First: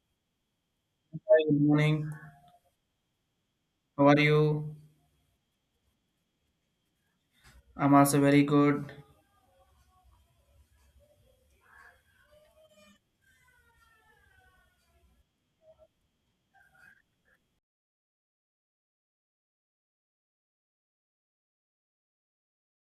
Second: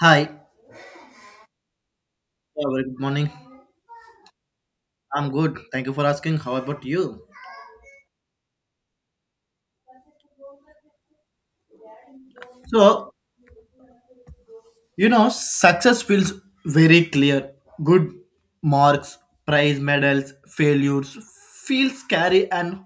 Hi. Yeah, Hi, good morning. very good morning. How are you? I'm good. Thank you for asking. How about you? I'm also very good. So, you know, success feels very clear. Good marks, prize medals, failures feel scary and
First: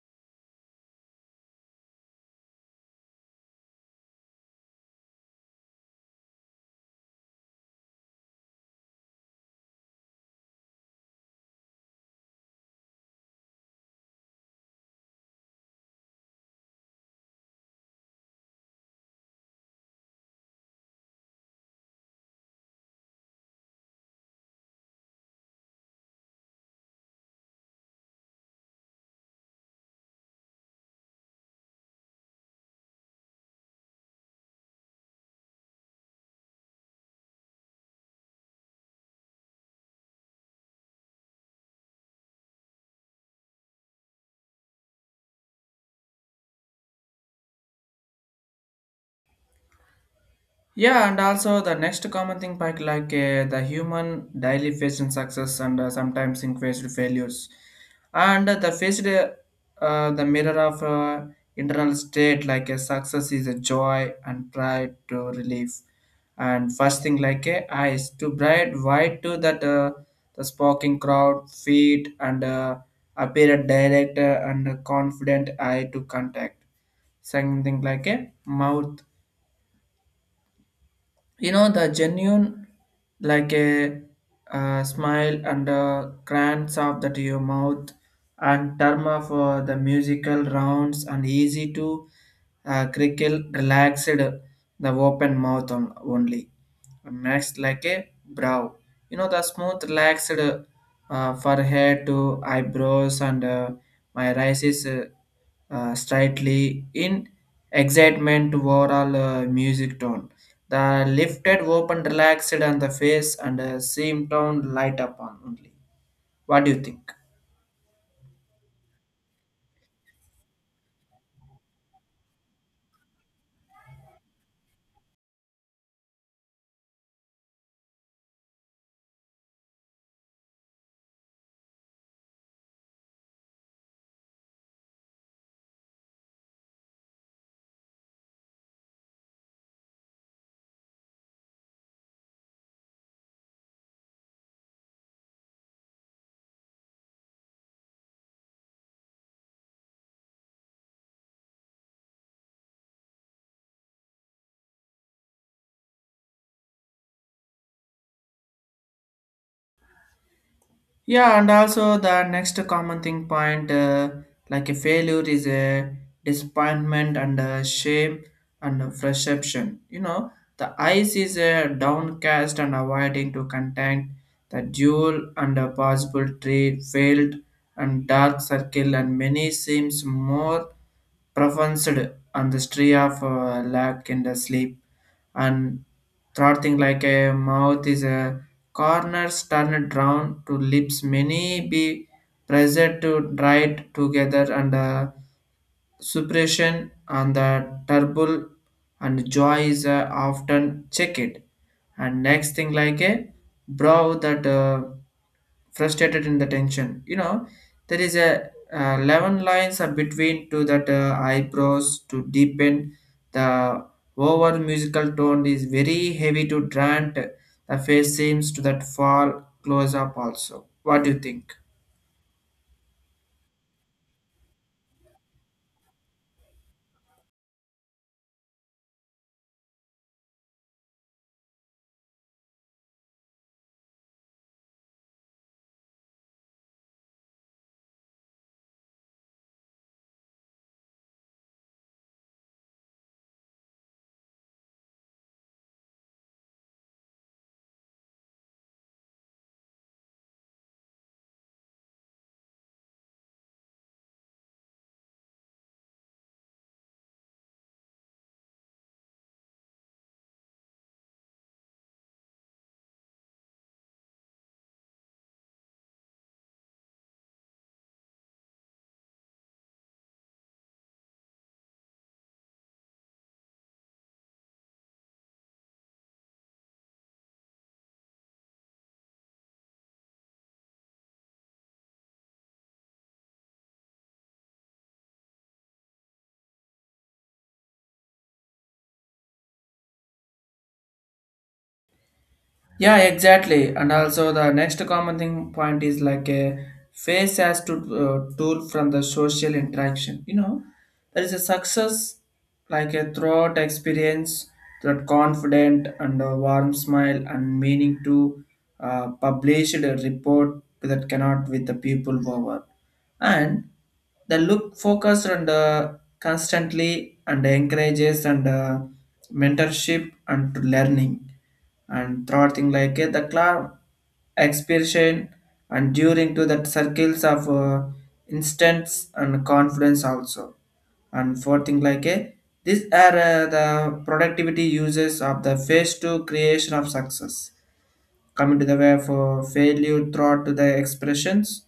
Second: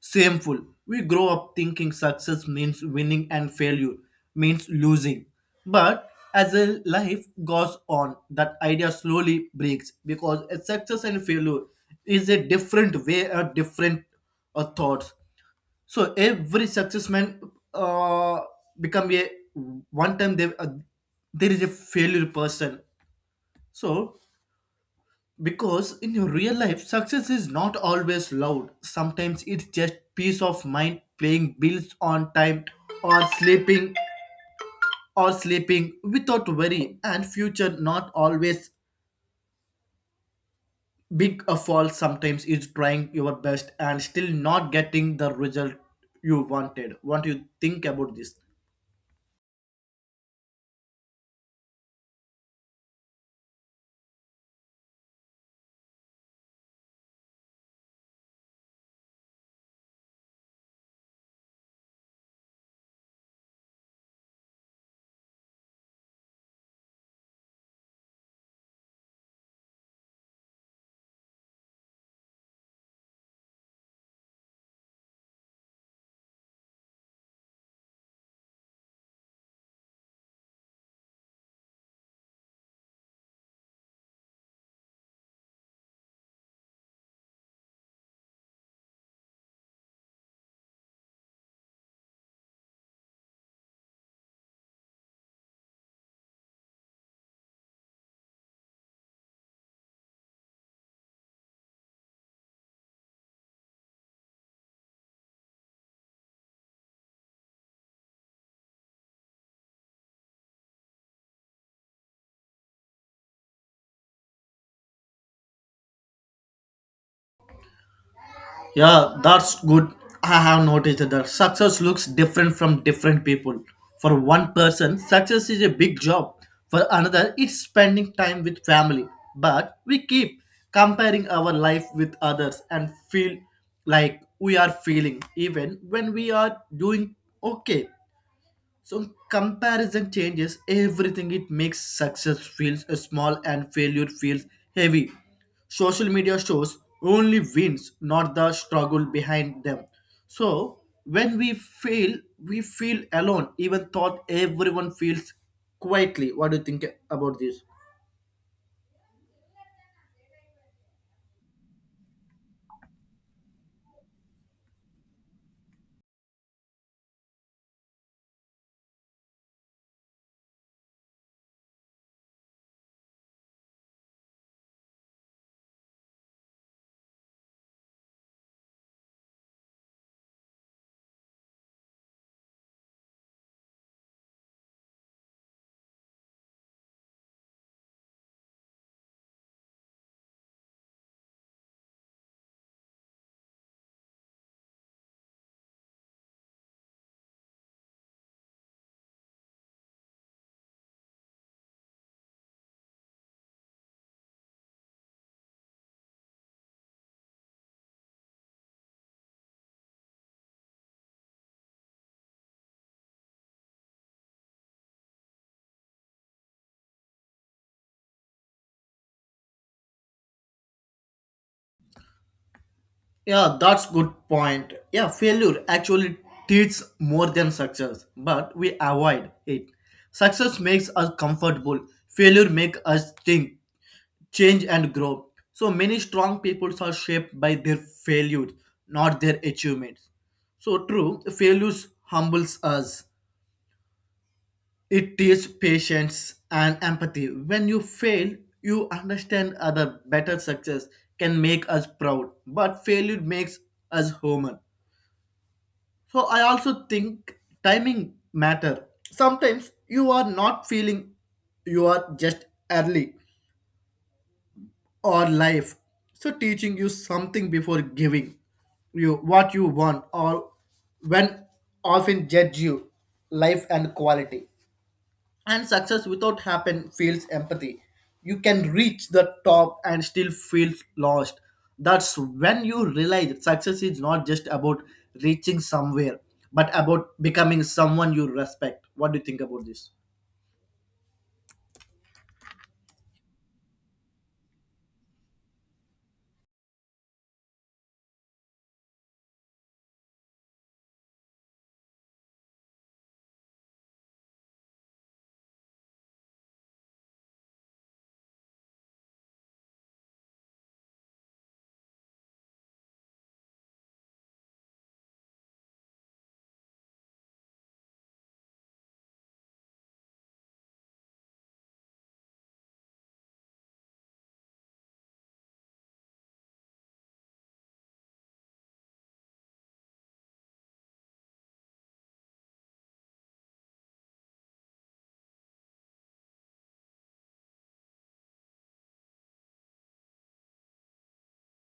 shameful. We grow up thinking success means winning and failure means losing. But as a life goes on, that idea slowly breaks because a success and failure is a different way or different thoughts. So every success man uh, become a one time they there is a failure person. So because in your real life success is not always loud. Sometimes it's just peace of mind, paying bills on time, or sleeping without worry. And future not always big a fall. Sometimes is trying your best and still not getting the result you wanted. What do you think about this? Yeah, and also the next common thing, like, the human daily facing success and sometimes in faced failures, and the faced the mirror of internal state, like a success is a joy and pride to relief, and first thing like a eyes to bright white to that the sparking crowd feet and appear a direct and confident eye to contact something like a mouth, you know, the genuine like a smile and a glance of that your mouth and term of the musical rounds and easy to crickle relaxed the open mouth on, only next like a brow, you know, the smooth relaxed forehead to eyebrows and my rise is slightly in excitement to overall music tone the lifted open relaxed on the face and seem tone light up on only. What do you think? Yeah, that's good. I have noticed that the success looks different from different people. For one person, success is a big job. For another, it's spending time with family. But we keep comparing our life with others and feel like we are feeling even when we are doing okay. So comparison changes everything. It makes success feels small and failure feels heavy. Social media shows only wins, not the struggle behind them. So when we fail, we feel alone. Even thought everyone feels quietly. What do you think about this? Yeah, and also the next common thing point, like a failure is a disappointment and a shame and a frustration. You know, the eyes is a downcast and avoiding to contact the dual and a possible trade failed and dark circle and many seems more pronounced on the street of lack in the sleep and throttling like a mouth is a corners turned round to lips many be present to dried together and suppression and the trouble and joy is often checked and next thing like a brow that frustrated in the tension, you know, there is a 11 lines are between to that eyebrows to deepen the over musical tone is very heavy to grant the face seems to that fall close up also. What do you think? Yeah, that's good point. Yeah, failure actually teaches more than success, but we avoid it. Success makes us comfortable. Failure makes us think. Change and grow. So many strong peoples are shaped by their failures, not their achievements. So true, failures humbles us. It teaches patience and empathy. When you fail, you understand other better success can make us proud, but failure makes us human. So I also think timing matter. Sometimes you are not feeling you are just early or life. So teaching you something before giving you what you want or when often judge you life and quality. And success without happen feels empathy. You can reach the top and still feel lost. That's when you realize that success is not just about reaching somewhere, but about becoming someone you respect. What do you think about this? Yeah, exactly. And also the next common thing point is like a face as to tool from the social interaction. You know, there is a success like a throughout experience that confident and a warm smile and meaning to published a report that cannot with the people over and the look focused and constantly and encourages and mentorship and to learning and throughout thing like the club expression and during to that circles of instance and confidence also and fourth thing like these are the productivity uses of the phase two creation of success coming to the way for failure throughout to the expressions,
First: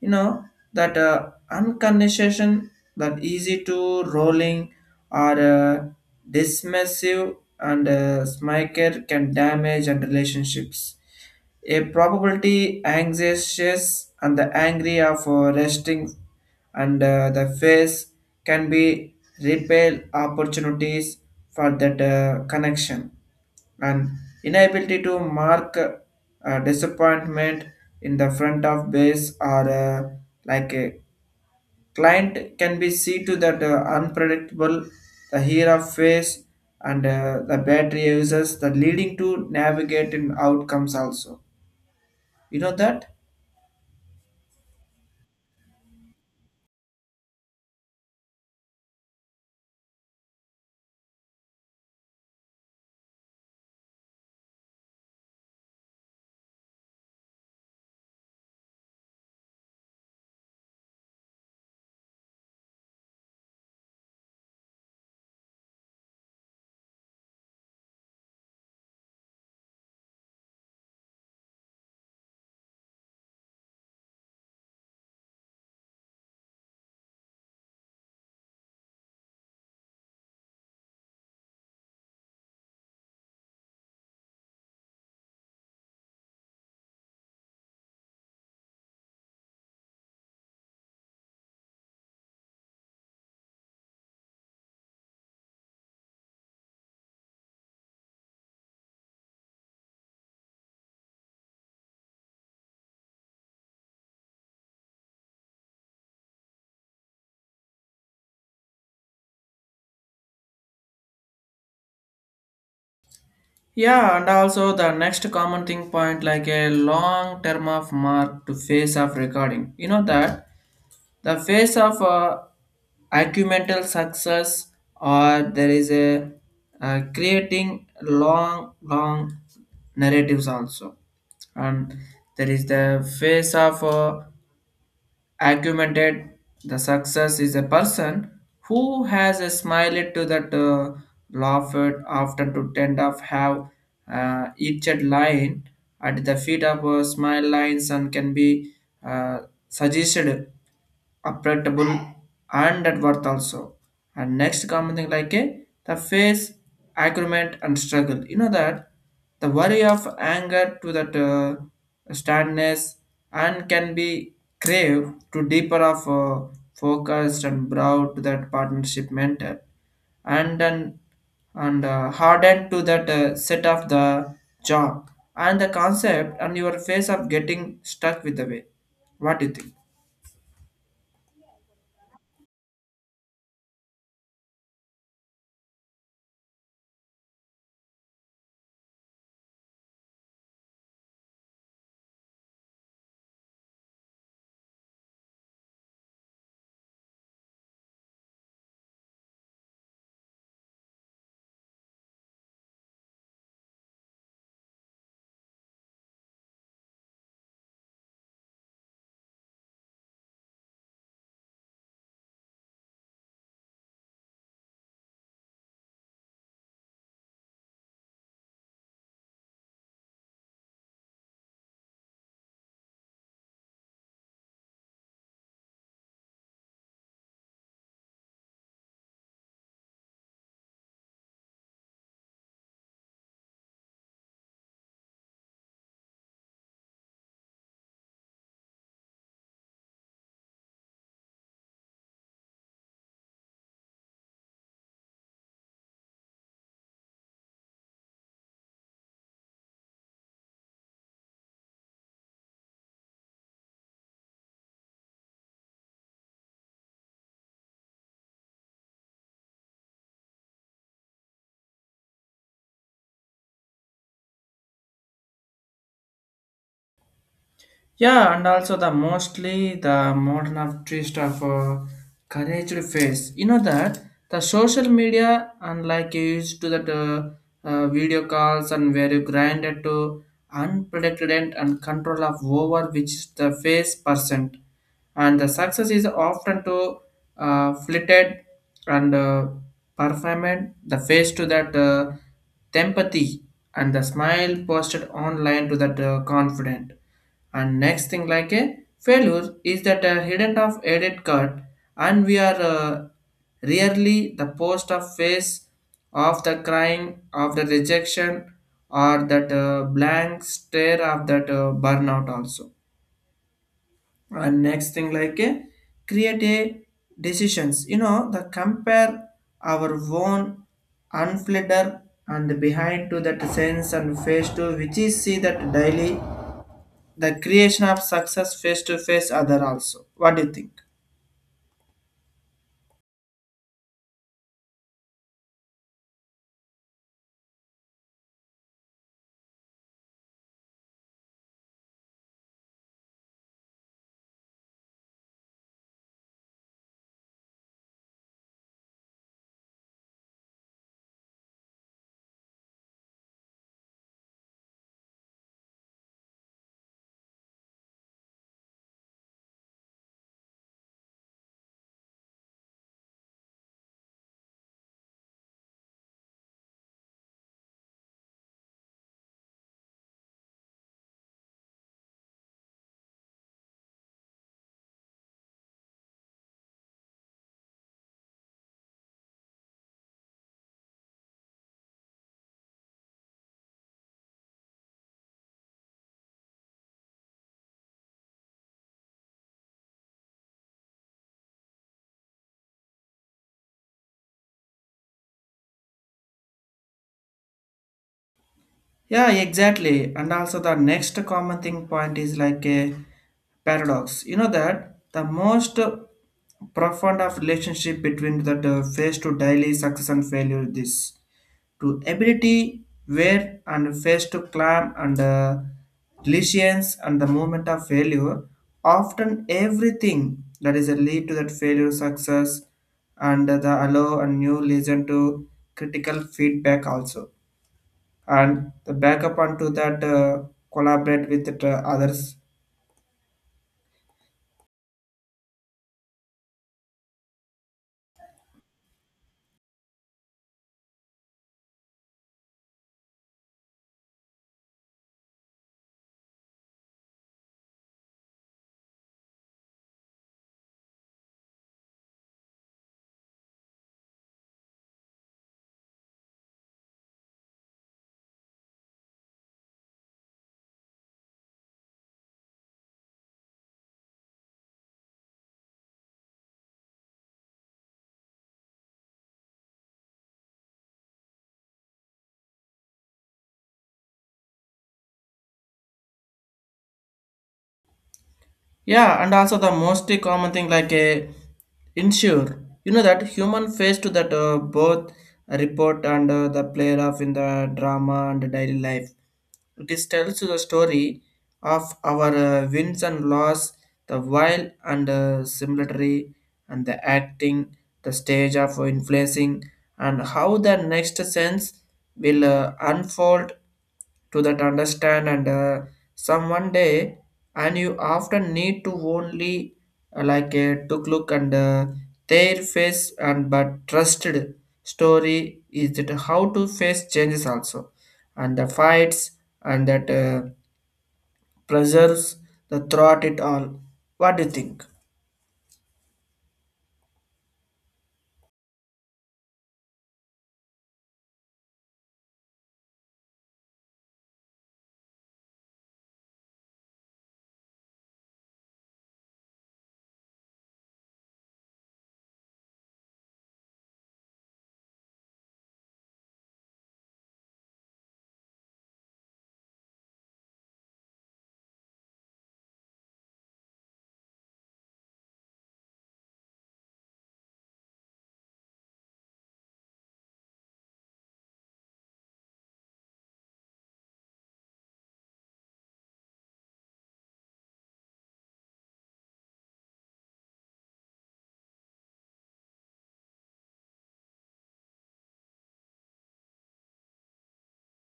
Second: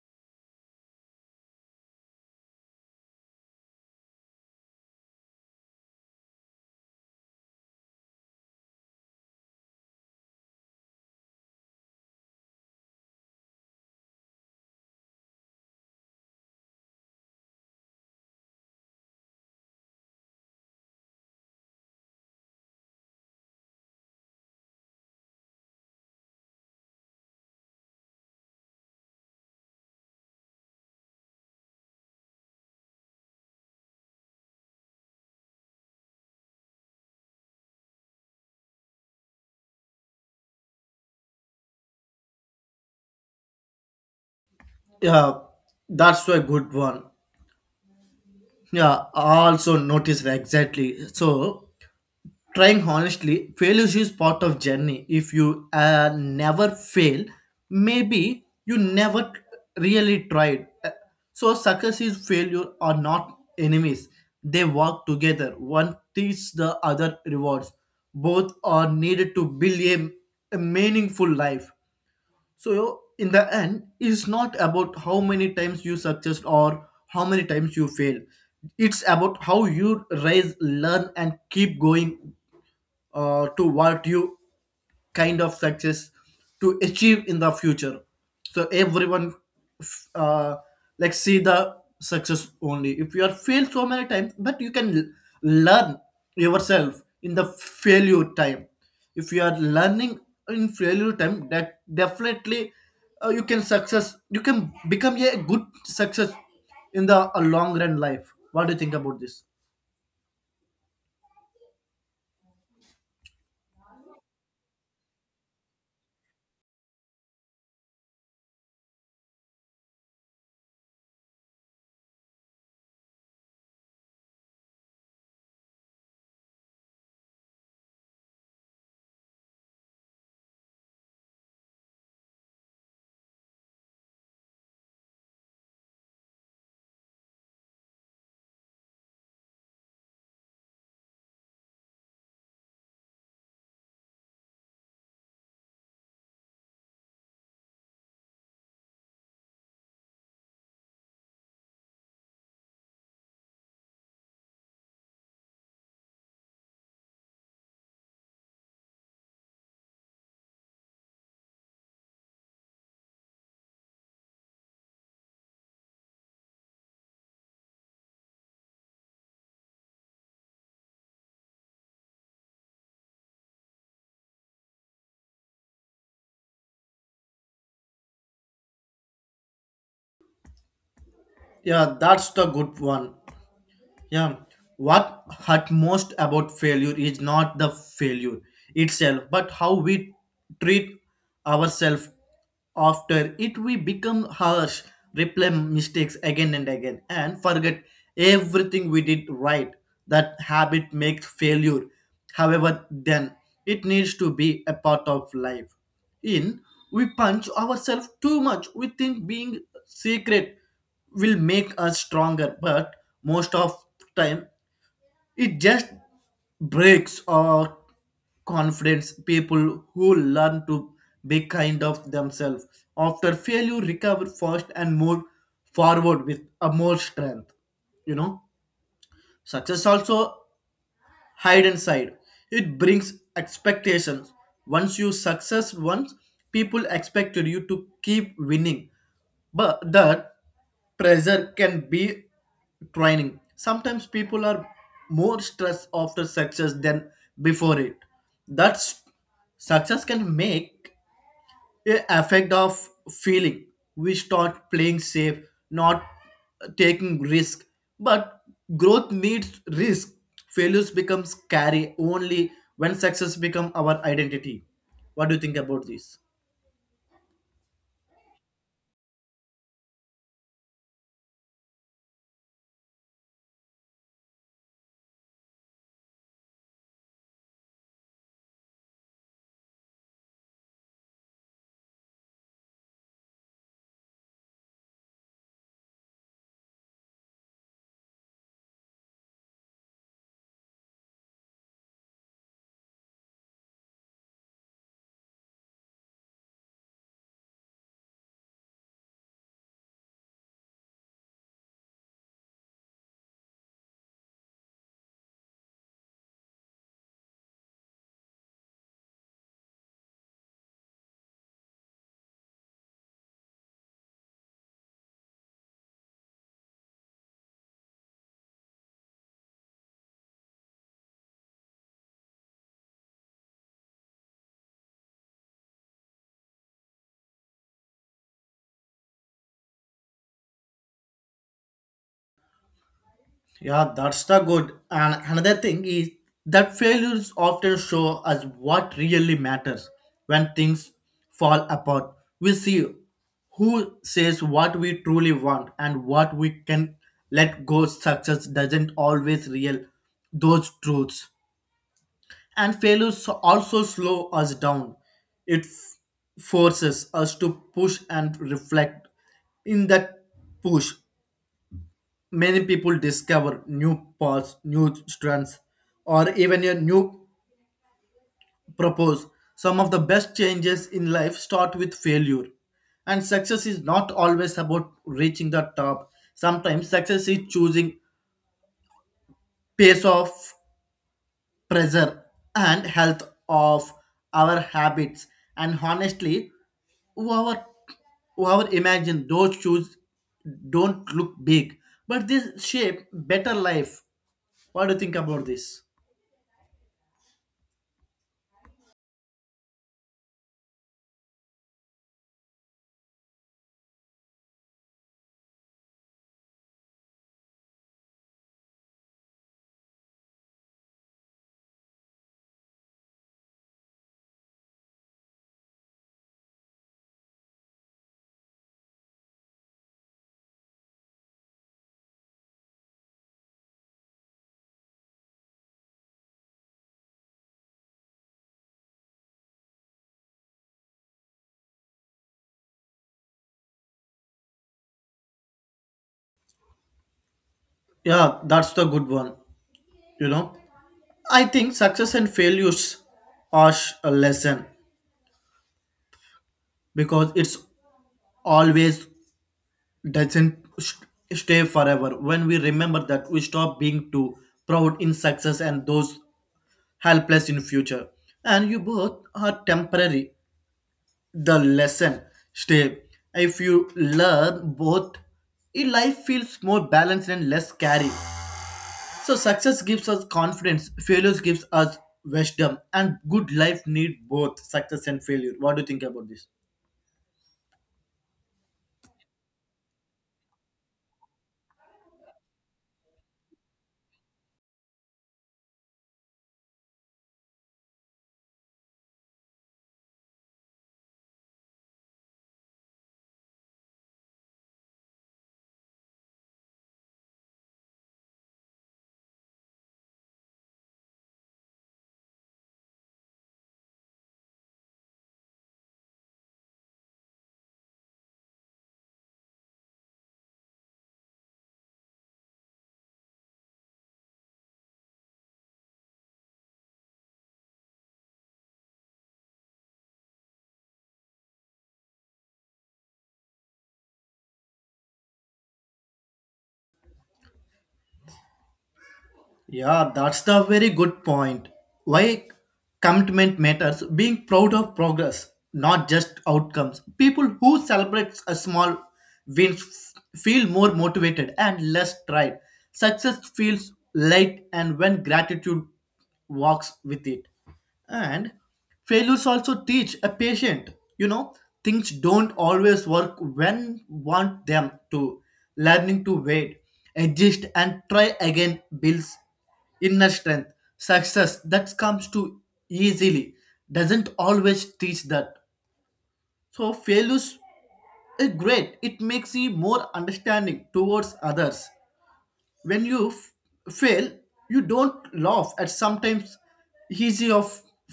you know, that uncondition that easy to rolling or dismissive and smiker can damage and relationships a probability anxious and the angry of resting and the face can be repel opportunities for that connection and inability to mark disappointment in the front of base or like a client can be see to that unpredictable the here of face and the battery uses the leading to navigating outcomes also, you know that? Yeah, that's a good one. Yeah, I also noticed that exactly. So, trying honestly, failure is part of journey. If you never fail, maybe you never really tried. So success is failure are not enemies. They work together. One teaches the other rewards. Both are needed to build a meaningful life. So in the end, it's not about how many times you success or how many times you fail. It's about how you raise, learn, and keep going to what you kind of success to achieve in the future. So everyone f- uh, like see the success only if you are failed so many times but you can learn yourself in the failure time. If you are learning in failure time, that definitely you can success, you can become a good success in the a long run life. What do you think about this? Yeah, and also the next common thing point like a long term of mark to phase of recording. You know that the phase of acumental success or there is a creating long narratives also and there is the phase of argumented the success is a person who has a smile to that laughed often to tend of have each line at the feet of smile lines and can be uh, suggested appreciable and net worth also. And next common thing like a the face, agreement and struggle. You know that the worry of anger to that sadness and can be crave to deeper of focused and broad to that partnership mentor and then and hardened to that set of the job and the concept and your face of getting stuck with the way. What do you think? Yeah, that's the good one. Yeah, what hurt most about failure is not the failure itself, but how we treat ourselves after it. We become harsh, replay mistakes again and again, and forget everything we did right. That habit makes failure. However, then it needs to be a part of life. In we punch ourselves too much. We think being secret will make us stronger but most of time it just breaks our confidence. People who learn to be kind of themselves after failure recover fast and move forward with a more strength. You know, success also hide inside. It brings expectations. Once you success once, people expected you to keep winning. But that pressure can be training. Sometimes people are more stressed after success than before it. That's success can make a effect of feeling. We start playing safe, not taking risk, but growth needs risk. Failures become scary only when success become our identity. What do you think about this? Yeah, and also the mostly the modern of twist of courage face. You know that the social media, unlike you used to that video calls and where you grinded to unprecedented and control of over which is the face percent, and the success is often to flitted and performed the face to that empathy and the smile posted online to that confident and next thing like a failure is that a hidden of edit card and we are rarely the post of face of the crying of the rejection or that blank stare of that burnout also and next thing like a create a decisions, you know, the compare our own unfiltered and behind to that sense and face to which is see that daily the creation of success face to face other also. What do you think? Yeah, that's the good. And another thing is that failures often show us what really matters when things fall apart. We see who says what we truly want and what we can let go. Success doesn't always reveal those truths. And failures also slow us down. It forces us to push and reflect. In that push, many people discover new paths, new strands, or even a new purpose. Some of the best changes in life start with failure. And success is not always about reaching the top. Sometimes success is choosing pace of pressure and health of our habits. And honestly, whoever whoever imagined those shoes don't look big, but they shape better life. What do you think about this? Yeah, exactly. And also the next common thing point is like a paradox, you know, that the most profound of relationship between that face to daily success and failure is this to ability where and face to climb and resilience and the moment of failure often everything that is a lead to that failure success and the allow and new listen to critical feedback also and the back up onto that collaborate with the others. Yeah, that's the good one. You know, I think success and failures are a lesson because it's always doesn't stay forever. When we remember that, we stop being too proud in success and those helpless in future. And you both are temporary. The lesson stay. If you learn both, your life feels more balanced and less scary. So success gives us confidence, failures gives us wisdom, and good life need both success and failure. What do you think about this? Yeah, and also the most common thing like a insure. You know that human face to that both report and the player of in the drama and daily life. This tells the story of our wins and loss, the while and similary, and the acting, the stage of influencing, and how the next sense will unfold to that understand and some one day and you often need to only like took look and their face and but trusted story is that how to face changes also and the fights and that pressures the throughout it all. What do you think? Yeah, that's the very good point. Why commitment matters, being proud of progress, not just outcomes. People who celebrate a small wins feel more motivated and less tried. Success feels light and when gratitude walks with it. And failures also teach a patient. You know, things don't always work when want them to. Learning to wait, adjust and try again builds inner strength. Success that comes too easily doesn't always teach that. So failures is great, it makes you more understanding towards others. When you fail, you don't laugh at sometimes easy of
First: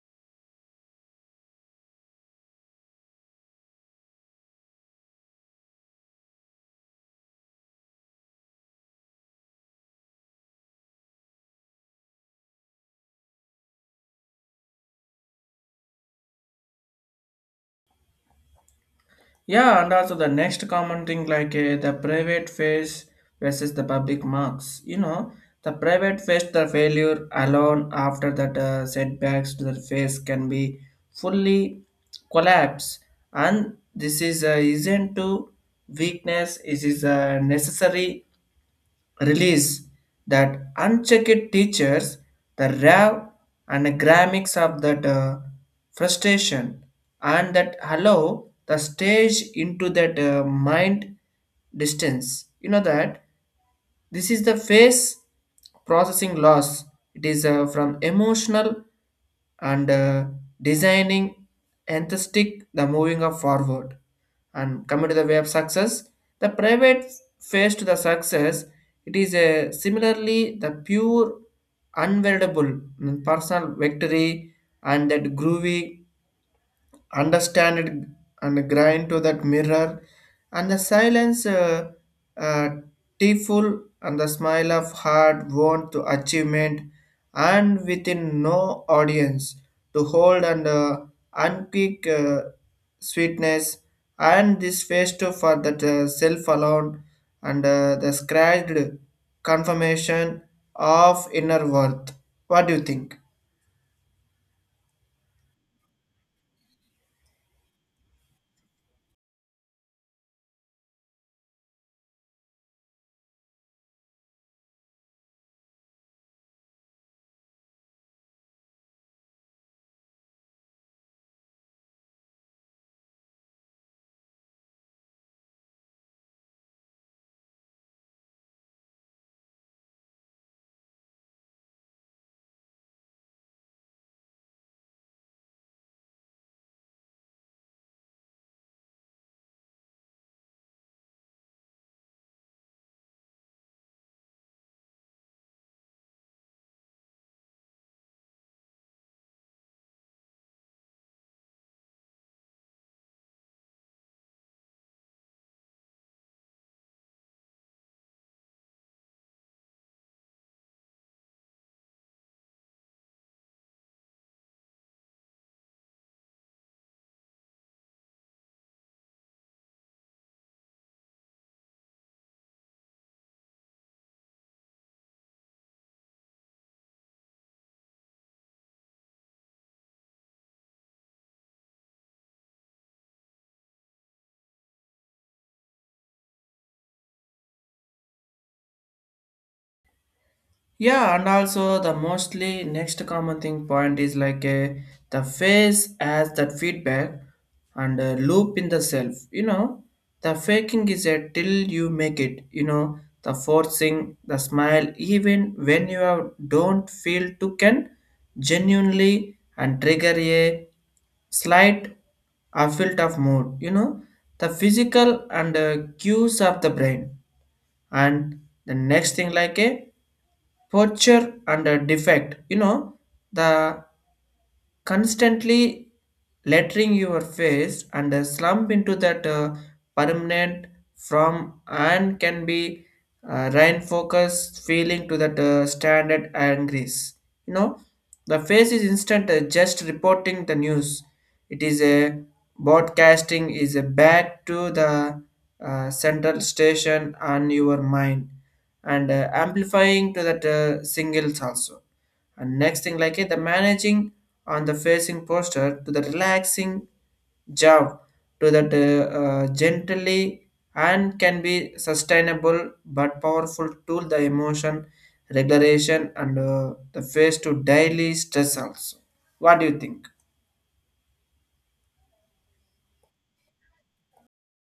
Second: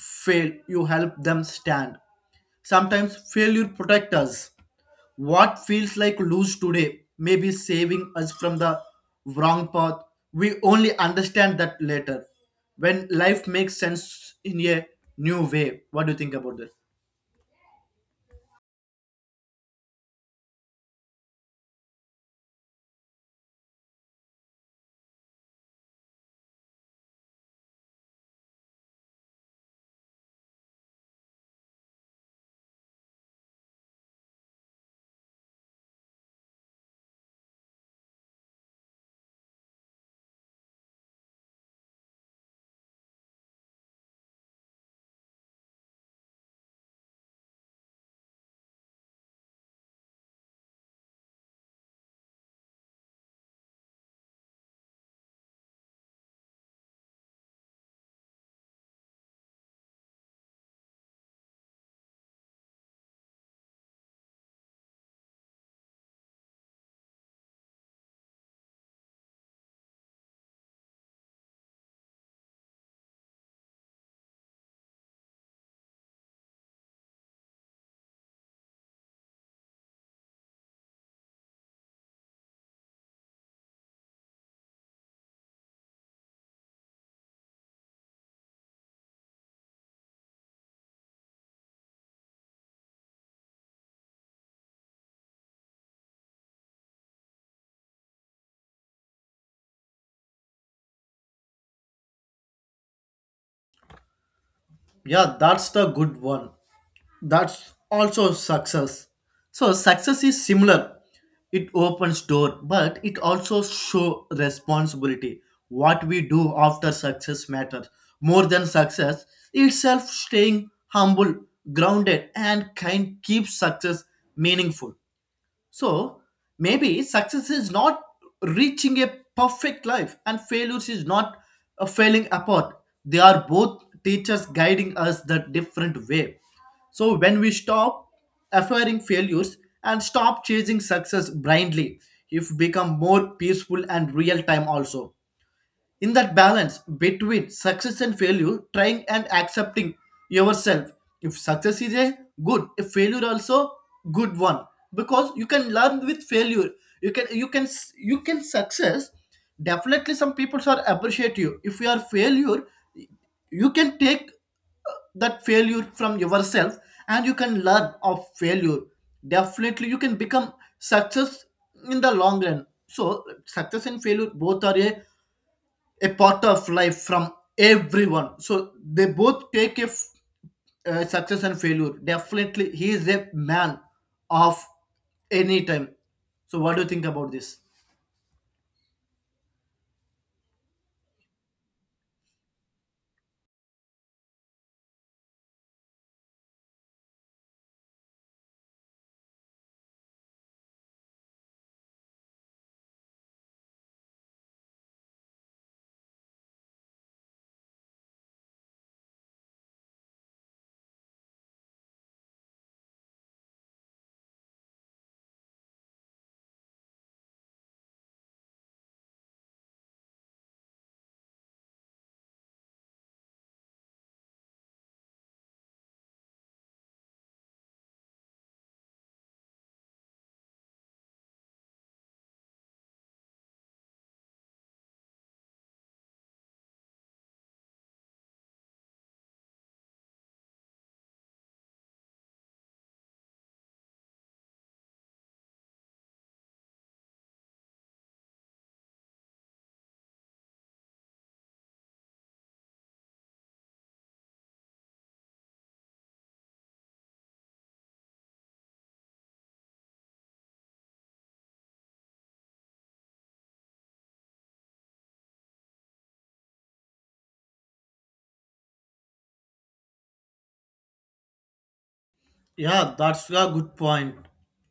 fail, you help them stand. Sometimes failure protect us. What feels like lose today may be saving us from the wrong path. We only understand that later when life makes sense in a new way. What do you think about this? Yeah, and also the next common thing like the private face versus the public marks. You know, the private face the failure alone after that setbacks to the face can be fully collapse, and this is isn't to weakness. It is a necessary release that unchecked teachers the rave and grammix of that frustration and that allow the stage into that mind distance, you know, that this is the face processing loss. It is from emotional and designing enthusiastic the moving of forward and coming to the way of success. The private face to the success. It is a similarly the pure, unweldable mm, personal victory and that groovy understand it and grind to that mirror and the silence uh, tearful and the smile of hard won to achievement and within no audience to hold and unpeak sweetness and this face too for that self alone and the scratched confirmation of inner worth. What do you think? Yeah, that's the good one. That's also success. So success is similar, it opens door but it also show responsibility. What we do after success matters more than success itself. Staying humble, grounded and kind keeps success meaningful. So maybe success is not reaching a perfect life, and failures is not a failing apart. They are both teachers guiding us the different way. So when we stop acquiring failures and stop chasing success blindly, if become more peaceful and real time also. In that balance between success and failure, trying and accepting yourself, if success is a good, if failure also good one, because you can learn with failure. You can you can success. Definitely some people are appreciate you if you are failure. You can take that failure from yourself and you can learn of failure. Definitely you can become success in the long run. So success and failure both are a part of life from everyone. So they both take a success and failure. Definitely, he is a man of any time. So, what do you think about this? Yeah, and also the mostly next common thing point is like the face has that feedback and loop in the self. You know, the faking is a till you make it. You know, the forcing, the smile, even when you have, don't feel to can genuinely and trigger a slight affect of mood. You know, the physical and cues of the brain and the next thing like a poacher and a defect, you know, the constantly lettering your face and slump into that permanent from and can be rein focus feeling to that standard angries, you know, the face is instant just reporting the news. It is a broadcasting is a back to the central station on your mind and amplifying to that singles also and next thing like it, the managing on the facing posture to the relaxing jaw to that gently and can be sustainable but powerful tool the emotion regulation and the face to daily stress also. What do you think? Yeah, that's a good point.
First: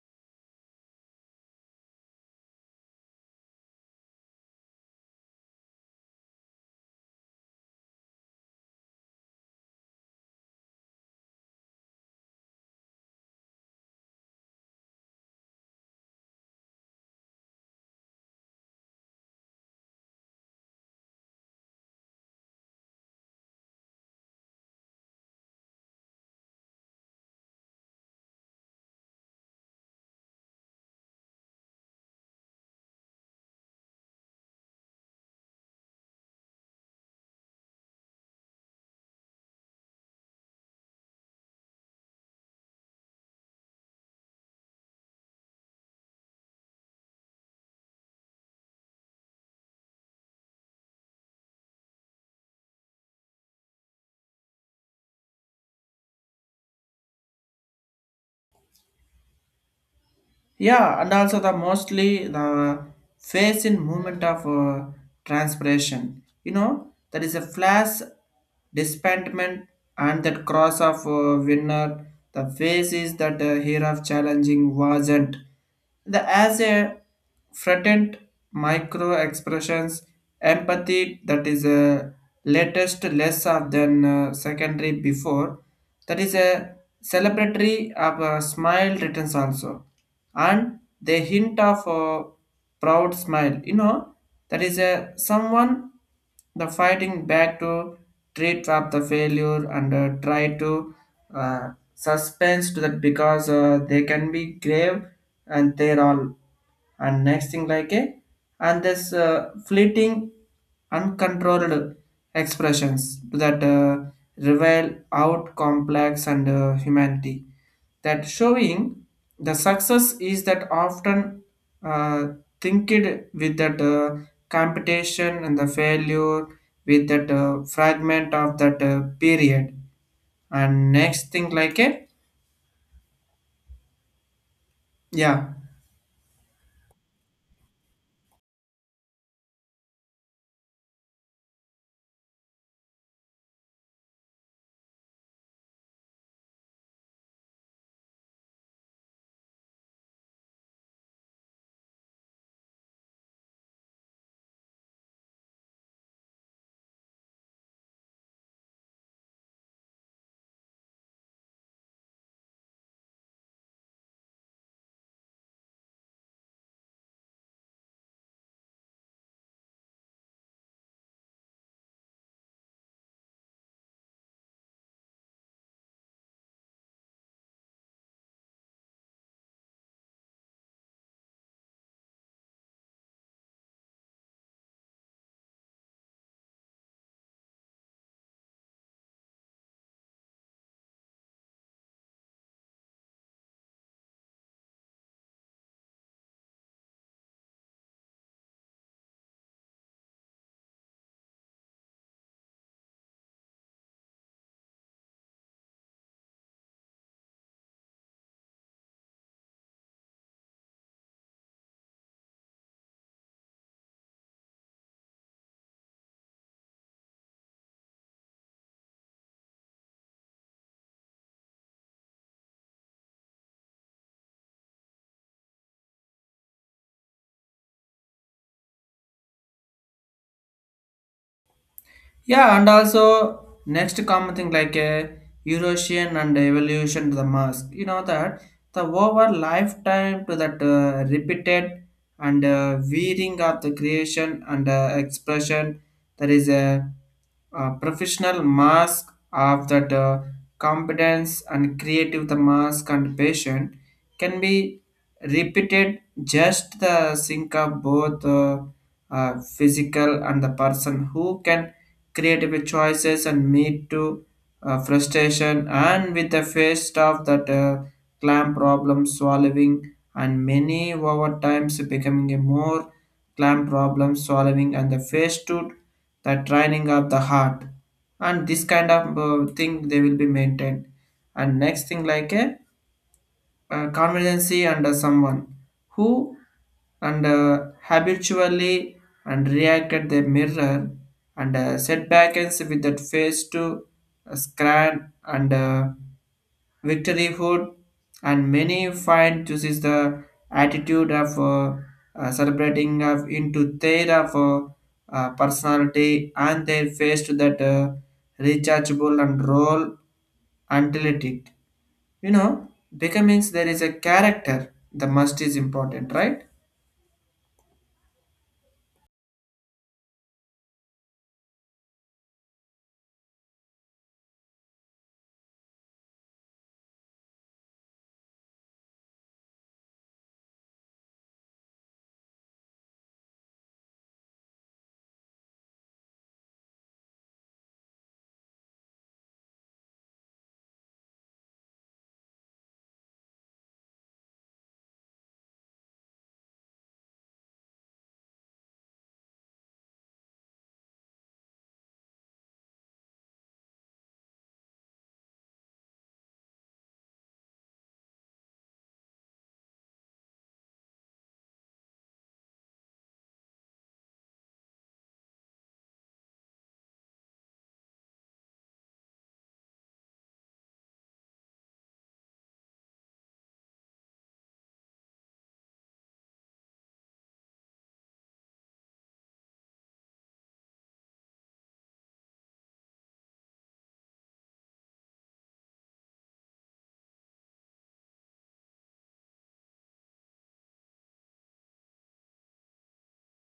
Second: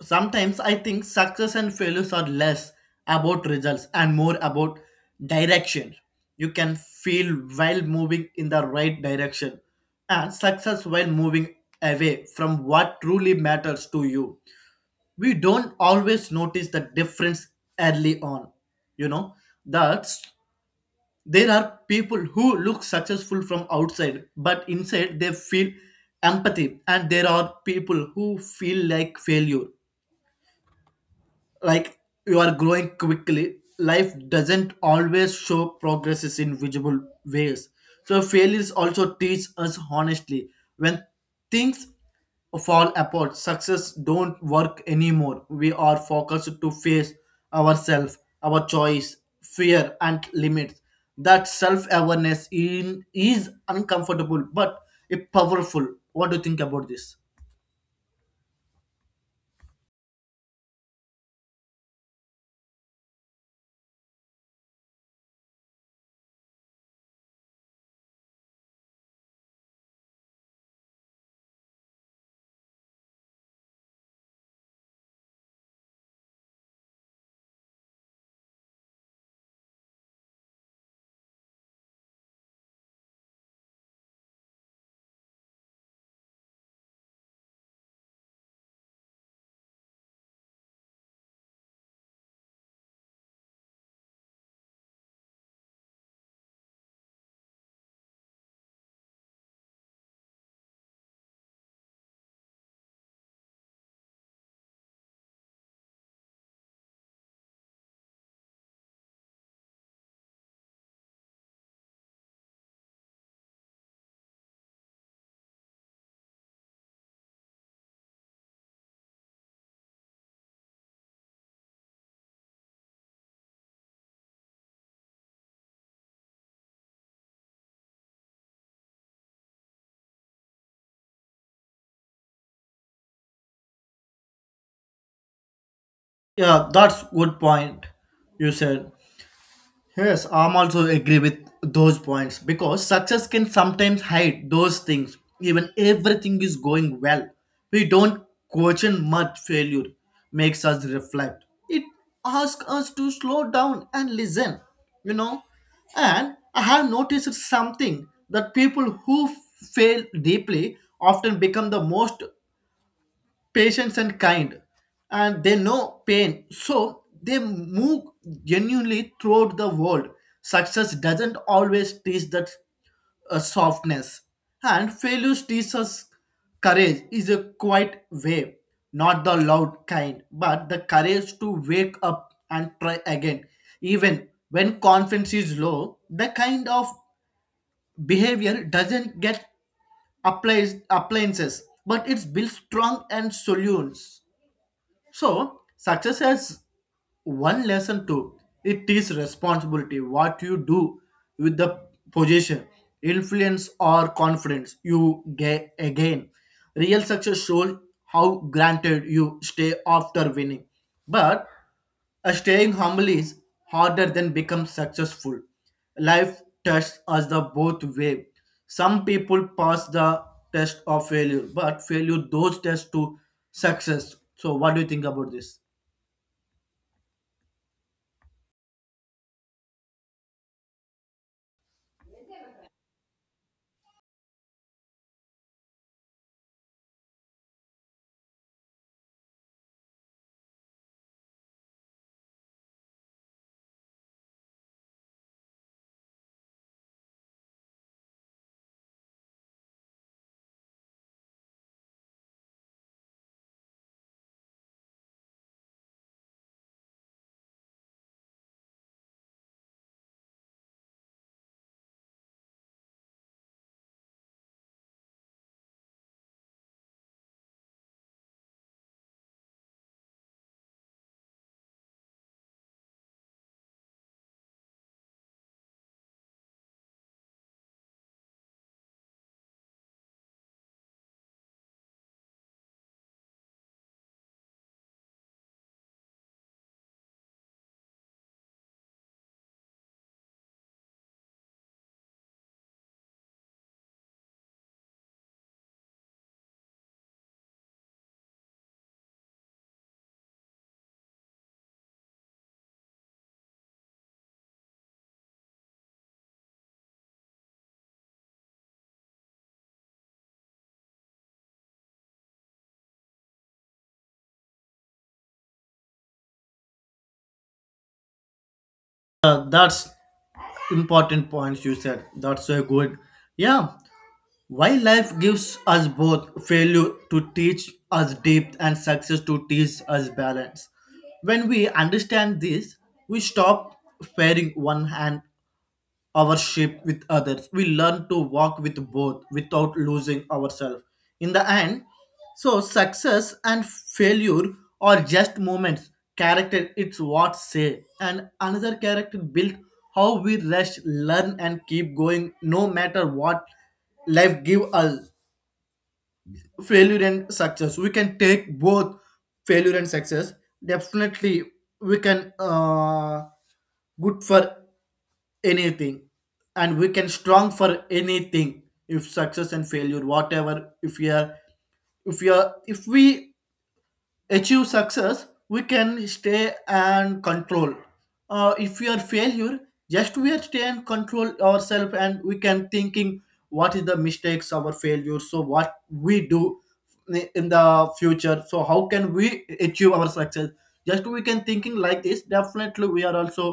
Sometimes I think success and failures are less about results and more about direction. You can feel while moving in the right direction and success while moving away from what truly matters to you. We don't always notice the difference early on. You know, that there are people who look successful from outside but inside they feel empathy, and there are people who feel like failure, like you are growing quickly. Life doesn't always show progresses in visible ways. So failures also teach us honestly. When things fall apart, success don't work anymore, we are focused to face ourselves, our choice, fear and limits. That self-awareness in is uncomfortable but it powerful. What do you think about this? Yeah, and also the mostly the face in movement of transpiration. You know, there is a flash, dispentment, and that cross of winner. The face is that here of challenging wasn't. The as a threatened micro expressions, empathy that is a latest less of than secondary before. That is a celebratory of a smile returns also and they hint of a proud smile. You know, that is a someone the fighting back to treat up the failure and try to suspense to that because they can be grave and they're all and next thing like a and this fleeting uncontrolled expressions that reveal out complex and humanity that showing the success is that often uh, thinked with that competition and the failure with that fragment of that period and next thing like a yeah. Yeah, that's good point. You said yes, I'm also agree with those points because success can sometimes hide those things. Even everything is going well, we don't question much. Failure makes us reflect. It asks us to slow down and listen. You know, and I have noticed something that people who fail deeply often become the most patience and kind, and they know pain so they move genuinely throughout the world. Success doesn't always teach that softness. And failure teaches us courage is a quiet way, not the loud kind but the courage to wake up and try again even when confidence is low. The kind of behavior doesn't get applies, appliances, but it's built strong and solutions. So success has one lesson too, it is responsibility. What you do with the position, influence or confidence you get again, real success shows how granted you stay after winning. But staying humble is harder than become successful. Life tests us the both way. Some people pass the test of failure but failure those tests to success. So what do you think about this? Yeah, and also next common thing like a Eurasian and evolution to the mask. You know that the over lifetime to that repeated and wearing of the creation and expression. There is a, professional mask of that competence and creative the mask and patient can be repeated just the sync of both physical and the person who can create the choices and meet to frustration and with the face of that clam problem solving and many over times becoming a more clam problem solving and the face to the training of the heart and this kind of thing they will be maintained and next thing like a convergency and someone who and habitually and reacted the mirror and setbacks with that face to scan and victoryhood and many find this is the attitude of celebrating of into their of personality and their face to that rechargeable and role until it, you know, becoming there is a character, the must is important, right? That's important points you said. That's so good. Yeah, why life gives us both failure to teach us depth and success to teach us balance. When we understand this, we stop fearing one hand our shape with others. We learn to walk with both without losing ourselves. In the end, so success and failure are just moments. Character, it's what say. And another character built how we rest, learn, and keep going no matter what life give us. Failure and success. We can take both failure and success. Definitely, we can good for anything and we can strong for anything. If success and failure whatever, if we are if we achieve success, we can stay and control. If we are failure, just we are stay and control ourselves and we can thinking what is the mistakes our failure, so what we do in the future, so how can we achieve our success. Just we can thinking like this. Definitely we are also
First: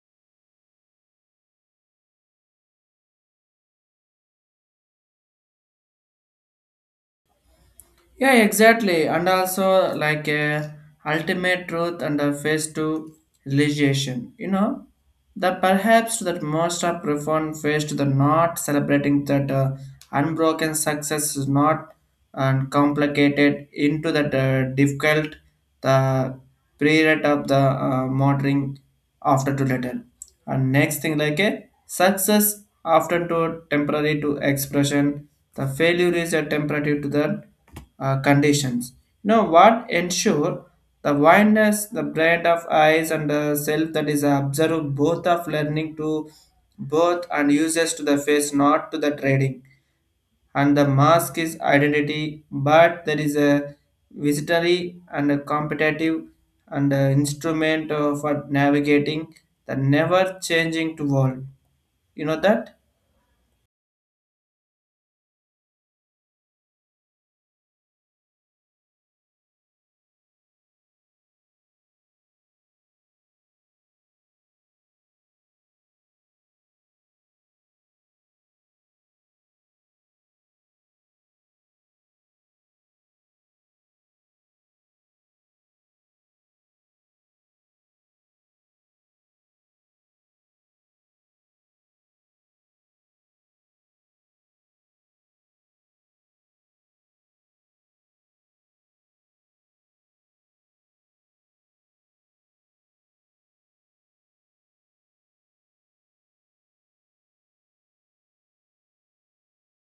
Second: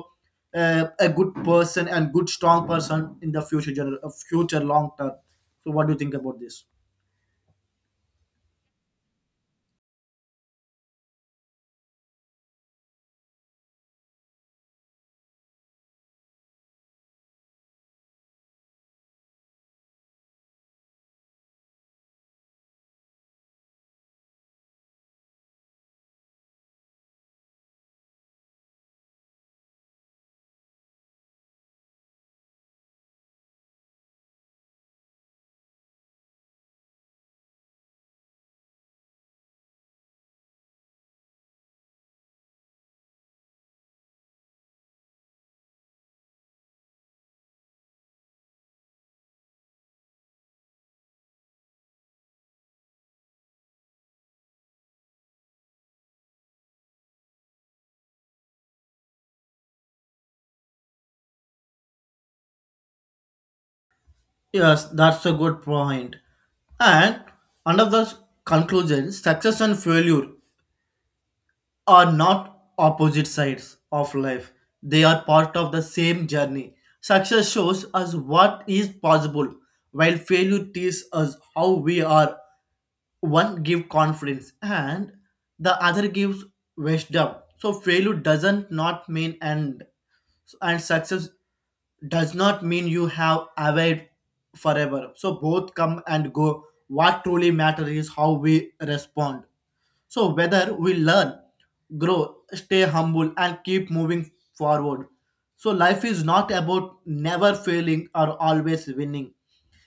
a good person and good strong person in the future future long term. So what do you think about this? Yeah, exactly. And also like a ultimate truth and a phase to realization. You know, the perhaps that most are profound phase to the not celebrating that unbroken success is not and complicated into that difficult the period of the motoring after to later. And next thing like a success often to temporary to expression the failure is a temperative to the conditions. Now, what ensure the blindness, the brand of eyes and the self that is observed both of learning to both and uses to the face, not to the trading. And the mask is identity, but there is a visitory and a competitive and a instrument for navigating the never changing to world. You know that? Yes, that's a good point. And under the conclusion, success and failure are not opposite sides of life. They are part of the same journey. Success shows us what is possible, while failure teaches us how we are. One gives confidence and the other gives wisdom. So failure doesn't not mean end and success does not mean you have arrived forever. So both come and go. What truly matters is how we respond. So, whether we learn, grow, stay humble, and keep moving forward. So, life is not about never failing or always winning.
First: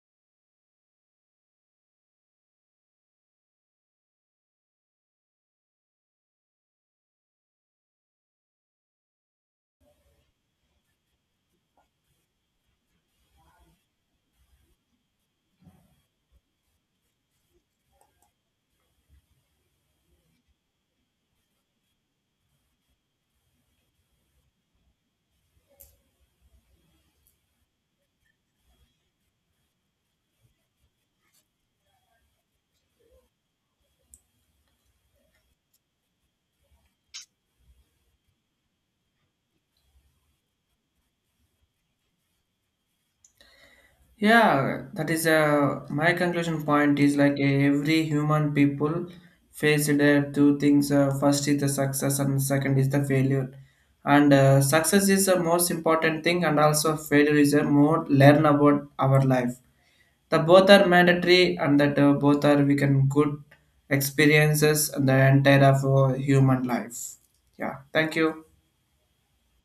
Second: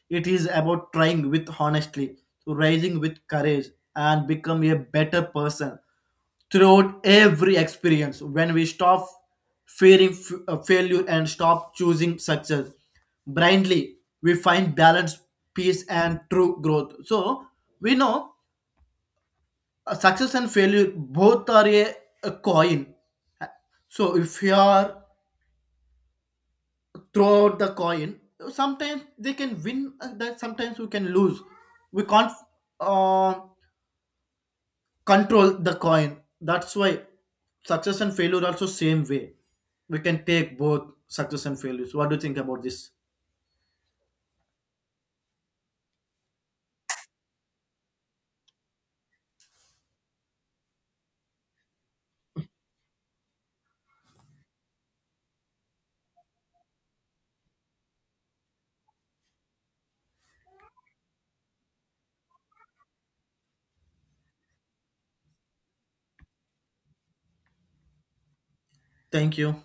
It is about trying with honestly, rising with courage, and become a better person throughout every experience. When we stop fearing failure and stop choosing success blindly, we find balance, peace, and true growth. So, we know success and failure both are a coin. So if you are throw out the coin, sometimes they can win. That sometimes we can lose. We can't uh, control the coin. That's why success and failure also same way. We can take both success and failures. What do you think about this? Yeah, that is my conclusion point is like every human people face two things. First is the success and second is the failure. And success is the most important thing and also failure is a more learn about our life. The both are mandatory and that both are we can good experiences and the entire of human life. Yeah, thank you. Thank you.